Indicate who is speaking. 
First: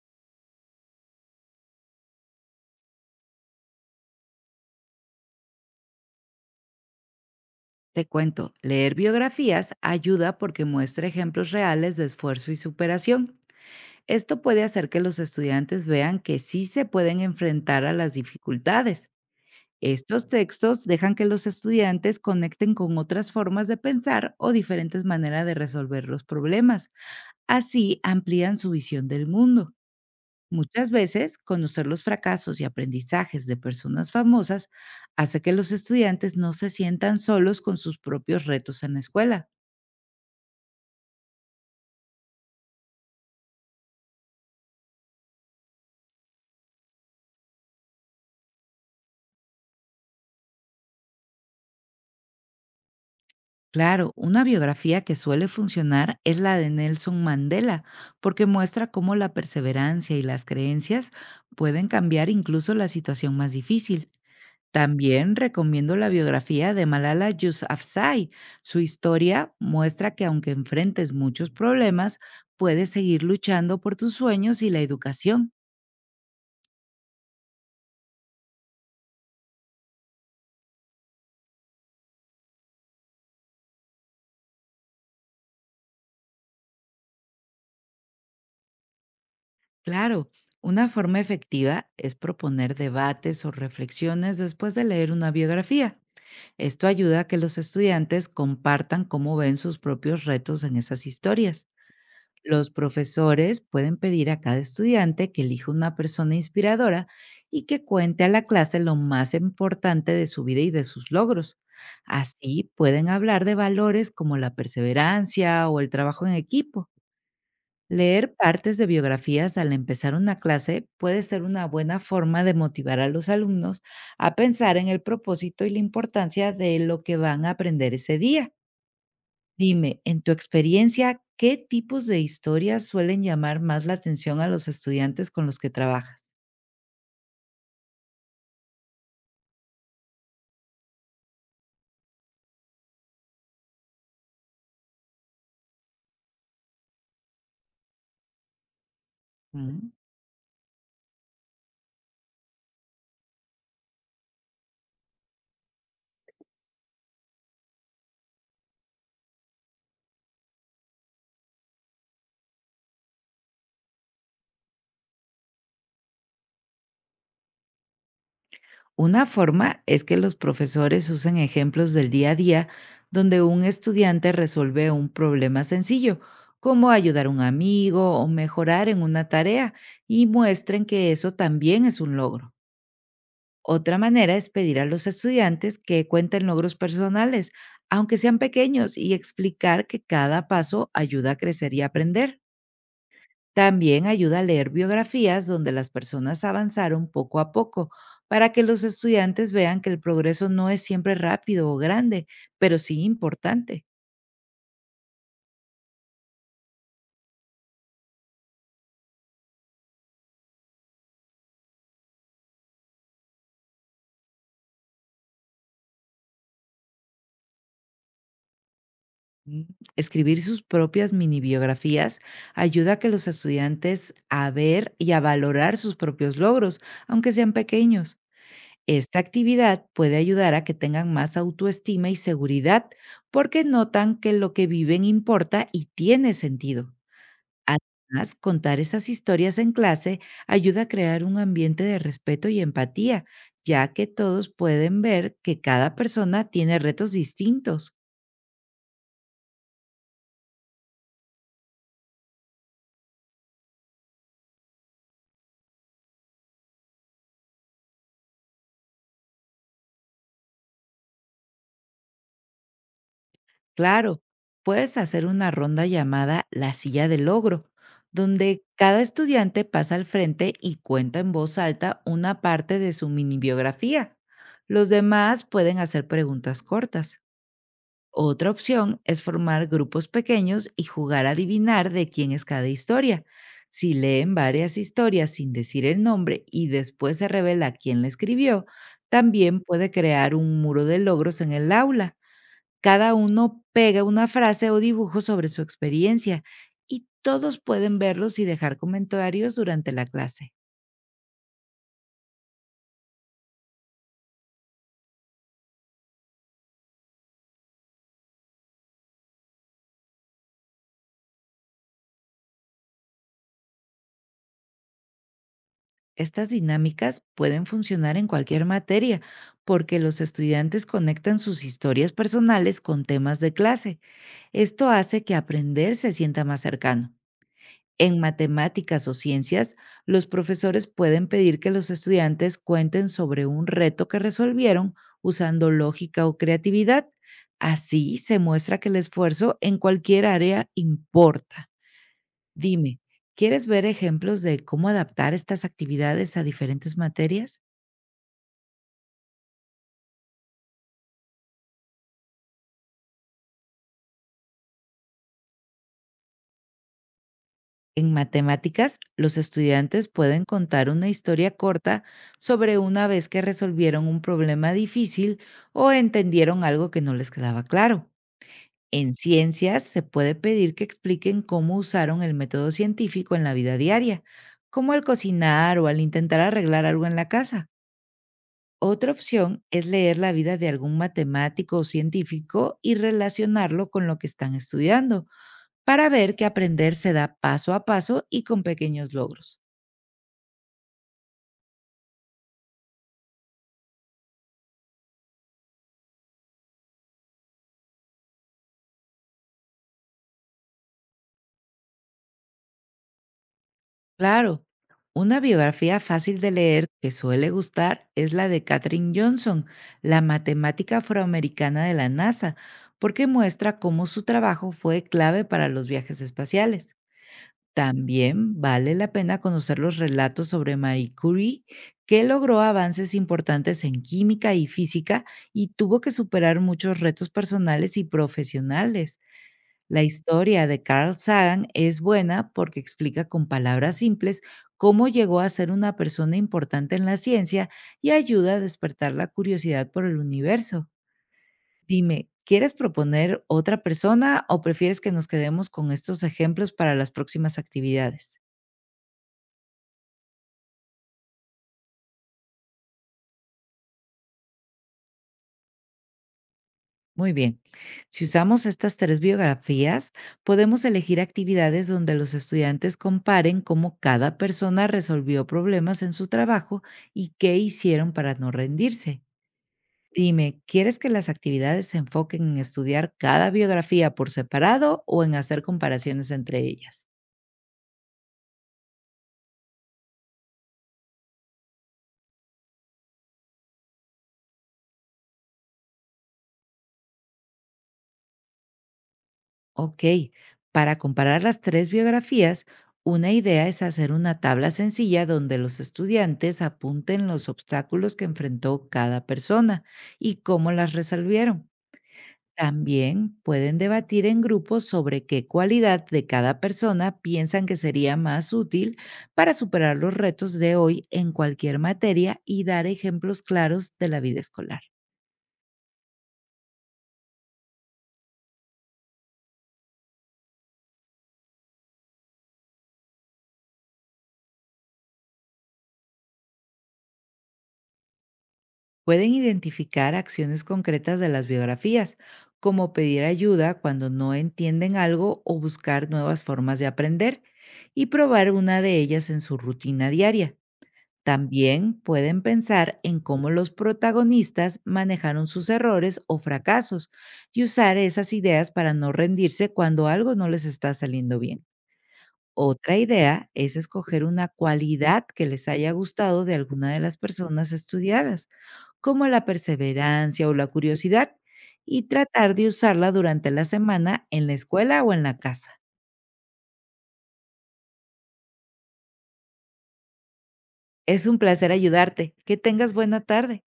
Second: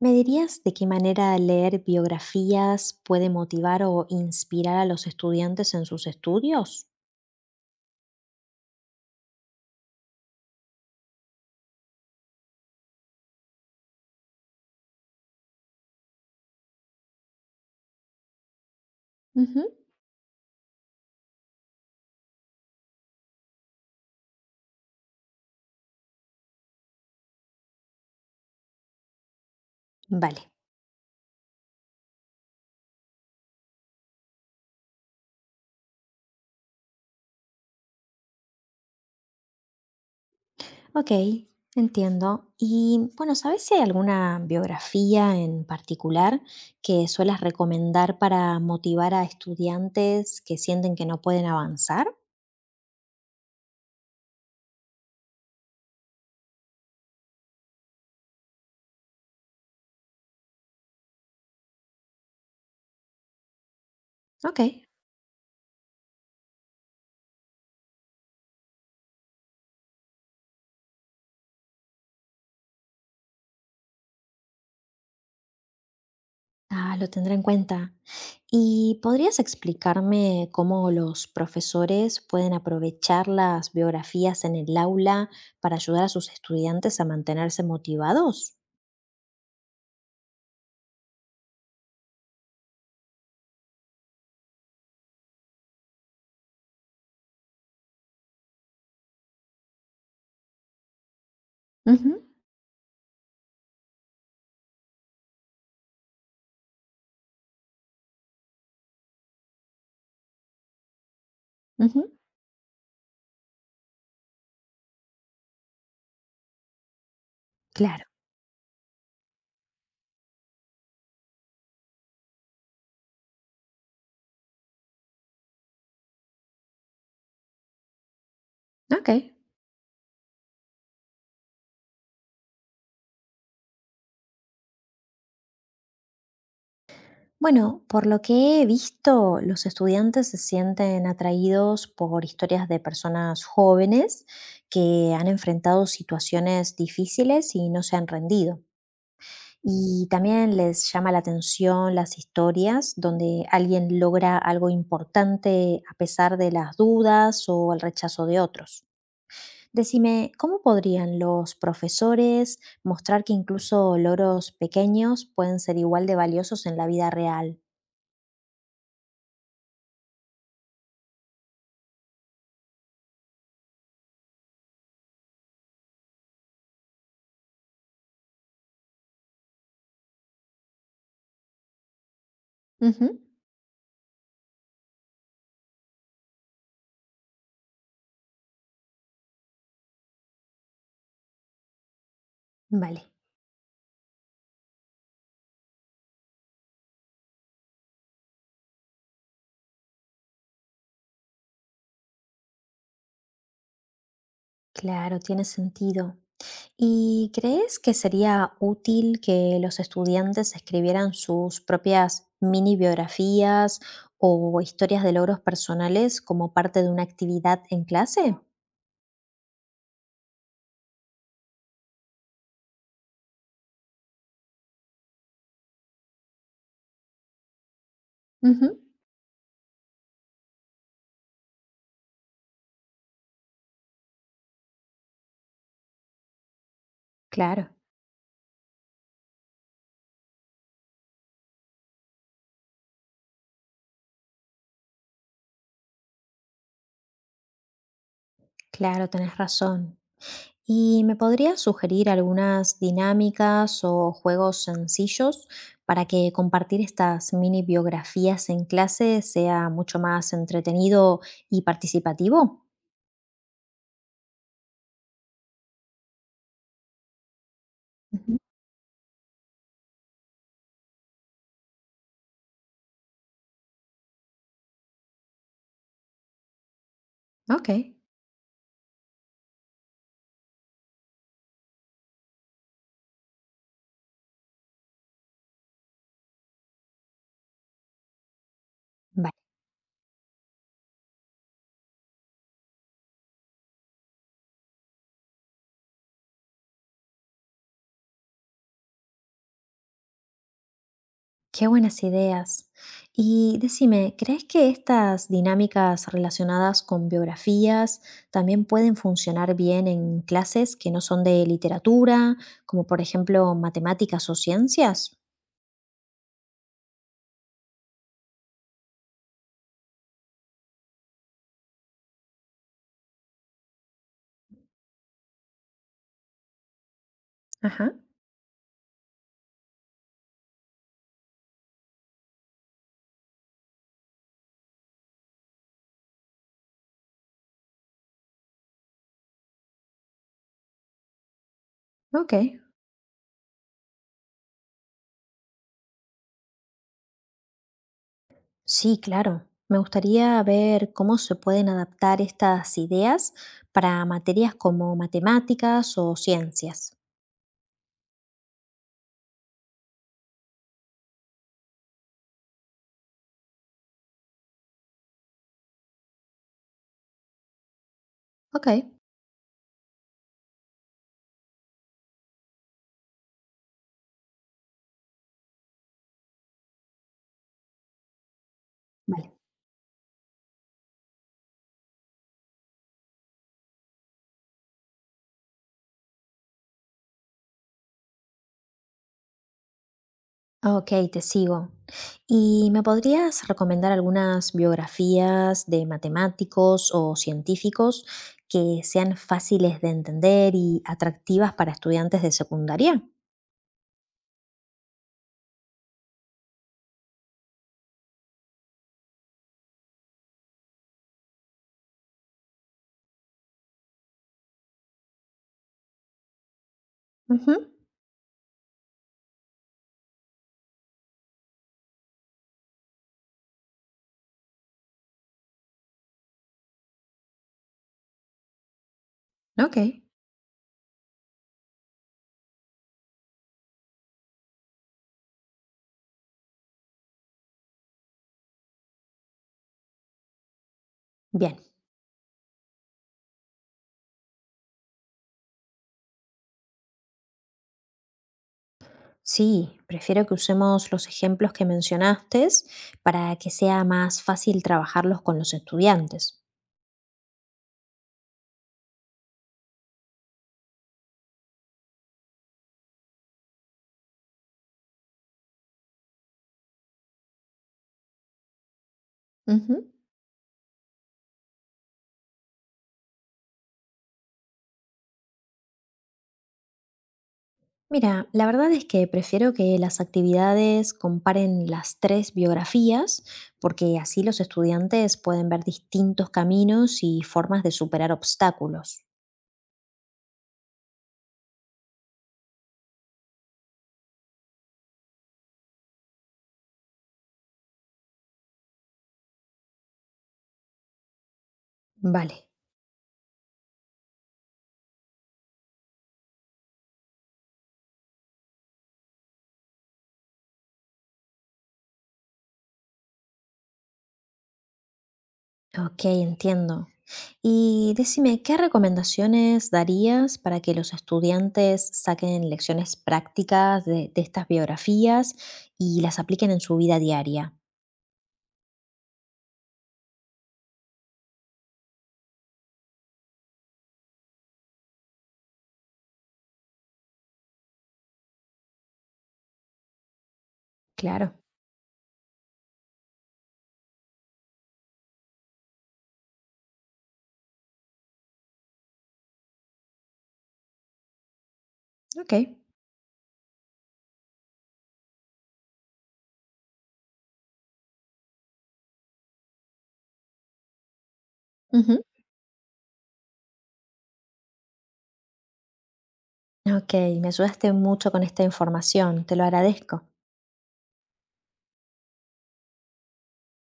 Speaker 1: ¿Me dirías de qué manera leer biografías puede motivar o inspirar a los estudiantes en sus estudios?
Speaker 2: Te cuento, leer biografías ayuda porque muestra ejemplos reales de esfuerzo y superación. Esto puede hacer que los estudiantes vean que sí se pueden enfrentar a las dificultades.
Speaker 1: Ujú.
Speaker 2: Estos textos dejan que los estudiantes conecten con otras formas de pensar o diferentes maneras de resolver los problemas. Así amplían su visión del mundo.
Speaker 1: Vale,
Speaker 2: Muchas veces, conocer los fracasos y aprendizajes de personas famosas hace que los estudiantes no se sientan solos con sus propios retos en la escuela.
Speaker 1: ok, entiendo. Y bueno, ¿sabes si hay alguna biografía en particular que suelas recomendar para motivar a estudiantes que sienten que no pueden avanzar?
Speaker 2: Claro, una biografía que suele funcionar es la de Nelson Mandela, porque muestra cómo la perseverancia y las creencias pueden cambiar incluso la situación más difícil.
Speaker 1: Ok.
Speaker 2: También recomiendo la biografía de Malala Yousafzai. Su historia muestra que aunque enfrentes muchos problemas, puedes seguir luchando por tus sueños y la educación.
Speaker 1: Ah, lo tendré en cuenta. ¿Y podrías explicarme cómo los profesores pueden aprovechar las biografías en el aula para ayudar a sus estudiantes a mantenerse motivados?
Speaker 2: Claro, una forma efectiva es proponer debates o reflexiones después de leer una biografía. Esto ayuda a que los estudiantes compartan cómo ven sus propios retos en esas historias.
Speaker 1: Ujú,
Speaker 2: Los profesores pueden pedir a cada estudiante que elija una persona inspiradora y que cuente a la clase lo más importante de su vida y de sus logros.
Speaker 1: ujú,
Speaker 2: Así pueden hablar de valores como la perseverancia o el trabajo en equipo.
Speaker 1: claro.
Speaker 2: Leer partes de biografías al empezar una clase puede ser una buena forma de motivar a los alumnos a pensar en el propósito y la importancia de lo que van a aprender ese día.
Speaker 1: Ok.
Speaker 2: Dime, en tu experiencia, ¿qué tipos de historias suelen llamar más la atención a los estudiantes con los que trabajas?
Speaker 1: Bueno, por lo que he visto, los estudiantes se sienten atraídos por historias de personas jóvenes que han enfrentado situaciones difíciles y no se han rendido.
Speaker 2: Mm.
Speaker 1: Y también les llama la atención las historias donde alguien logra algo importante a pesar de las dudas o el rechazo de otros. Decime, ¿cómo podrían los profesores mostrar que incluso logros pequeños pueden ser igual de valiosos en la vida real?
Speaker 2: Una forma es que los profesores usen ejemplos del día a día donde un estudiante resuelve un problema sencillo, como ayudar a un amigo o mejorar en una tarea, y muestren que eso también es un logro.
Speaker 1: Ujú.
Speaker 2: Otra manera es pedir a los estudiantes que cuenten logros personales, aunque sean pequeños, y explicar que cada paso ayuda a crecer y aprender.
Speaker 1: Vale,
Speaker 2: También ayuda a leer biografías donde las personas avanzaron poco a poco, para que los estudiantes vean que el progreso no es siempre rápido o grande, pero sí importante.
Speaker 1: claro, tiene sentido. ¿Y crees que sería útil que los estudiantes escribieran sus propias mini biografías o historias de logros personales como parte de una actividad en clase?
Speaker 2: Mm, Escribir sus propias mini biografías ayuda a que los estudiantes a ver y a valorar sus propios logros, aunque sean pequeños.
Speaker 1: Ujú,
Speaker 2: Esta actividad puede ayudar a que tengan más autoestima y seguridad porque notan que lo que viven importa y tiene sentido.
Speaker 1: claro,
Speaker 2: Además, contar esas historias en clase ayuda a crear un ambiente de respeto y empatía, ya que todos pueden ver que cada persona tiene retos distintos.
Speaker 1: claro, tenés razón. ¿Y me podrías sugerir algunas dinámicas o juegos sencillos para que compartir estas mini biografías en clase sea mucho más entretenido y participativo?
Speaker 2: Claro, puedes hacer una ronda llamada la silla del logro,
Speaker 1: Ujú,
Speaker 2: donde cada estudiante pasa al frente y cuenta en voz alta una parte de su mini biografía. Los demás pueden hacer preguntas cortas.
Speaker 1: ok.
Speaker 2: Otra opción es formar grupos pequeños y jugar a adivinar de quién es cada historia. Si leen varias historias sin decir el nombre y después se revela quién la escribió,
Speaker 1: Vale.
Speaker 2: también puede crear un muro de logros en el aula. Cada uno pega una frase o dibujo sobre su experiencia y todos pueden verlos y dejar comentarios durante la clase.
Speaker 1: Qué buenas ideas. Y decime, ¿crees que estas dinámicas relacionadas con biografías también pueden funcionar bien en clases que no son de literatura, como por ejemplo matemáticas o ciencias?
Speaker 2: Estas dinámicas pueden funcionar en cualquier materia porque los estudiantes conectan sus historias personales con temas de clase. Esto hace que aprender se sienta más cercano.
Speaker 1: Ajá,
Speaker 2: En matemáticas o ciencias, los profesores pueden pedir que los estudiantes cuenten sobre un reto que resolvieron usando lógica o creatividad. Así se muestra que el esfuerzo en cualquier área importa.
Speaker 1: ok.
Speaker 2: Dime, ¿quieres ver ejemplos de cómo adaptar estas actividades a diferentes materias?
Speaker 1: Sí, claro. Me gustaría ver cómo se pueden adaptar estas ideas para materias como matemáticas o ciencias.
Speaker 2: En matemáticas, los estudiantes pueden contar una historia corta sobre una vez que resolvieron un problema difícil o entendieron algo que no les quedaba claro.
Speaker 1: Ok.
Speaker 2: En ciencias, se puede pedir que expliquen cómo usaron el método científico en la vida diaria, como al cocinar o al intentar arreglar algo en la casa. Otra
Speaker 1: Vale.
Speaker 2: opción es leer la vida de algún matemático o científico y relacionarlo con lo que están estudiando, para ver que aprender se da paso a paso y con pequeños logros.
Speaker 1: Okey, te sigo. ¿Y me podrías recomendar algunas biografías de matemáticos o científicos que sean fáciles de entender y atractivas para estudiantes de secundaria?
Speaker 2: Claro, una biografía fácil de leer que suele gustar es la de Katherine Johnson, la matemática afroamericana de la NASA, porque muestra cómo su trabajo fue clave para los viajes espaciales.
Speaker 1: Ujú,
Speaker 2: También vale la pena conocer los relatos sobre Marie Curie, que logró avances importantes en química y física y tuvo que superar muchos retos personales y profesionales. La
Speaker 1: okey,
Speaker 2: historia de Carl Sagan es buena porque explica con palabras simples cómo llegó a ser una persona importante en la ciencia y ayuda a despertar la curiosidad por el universo.
Speaker 1: bien.
Speaker 2: Dime, ¿quieres proponer otra persona o prefieres que nos quedemos con estos ejemplos para las próximas actividades?
Speaker 1: Sí, prefiero que usemos los ejemplos que mencionaste para que sea más fácil trabajarlos con los estudiantes.
Speaker 2: Muy bien. Si usamos estas tres biografías, podemos elegir actividades donde los estudiantes comparen cómo cada persona resolvió problemas en su trabajo y qué hicieron para no rendirse.
Speaker 1: Ujú.
Speaker 2: Dime, ¿quieres que las actividades se enfoquen en estudiar cada biografía por separado o en hacer comparaciones entre ellas?
Speaker 1: Mira, la verdad es que prefiero que las actividades comparen las tres biografías, porque así los estudiantes pueden ver distintos caminos y formas de superar obstáculos.
Speaker 2: Ok, para comparar las tres biografías, una idea es hacer una tabla sencilla donde los estudiantes apunten los obstáculos que enfrentó cada persona y cómo las resolvieron.
Speaker 1: Vale,
Speaker 2: También pueden debatir en grupos sobre qué cualidad de cada persona piensan que sería más útil para superar los retos de hoy en cualquier materia y dar ejemplos claros de la vida escolar.
Speaker 1: ok, entiendo. Y decime, ¿qué recomendaciones darías para que los estudiantes saquen lecciones prácticas de estas biografías y las apliquen en su vida diaria?
Speaker 2: Pueden identificar acciones concretas de las biografías, como pedir ayuda cuando no entienden algo o buscar nuevas formas de aprender y probar una de ellas en su rutina diaria.
Speaker 1: Claro,
Speaker 2: También pueden pensar en cómo los protagonistas manejaron sus errores o fracasos y usar esas ideas para no rendirse cuando algo no les está saliendo bien.
Speaker 1: ok.
Speaker 2: Otra idea es escoger una cualidad que les haya gustado de alguna de las personas estudiadas, como la perseverancia o la curiosidad, y
Speaker 1: Ujú.
Speaker 2: tratar de usarla durante la semana en la escuela o en la casa.
Speaker 1: Ok, me ayudaste mucho con esta información, te lo agradezco.
Speaker 2: Es un placer ayudarte. Que tengas buena tarde.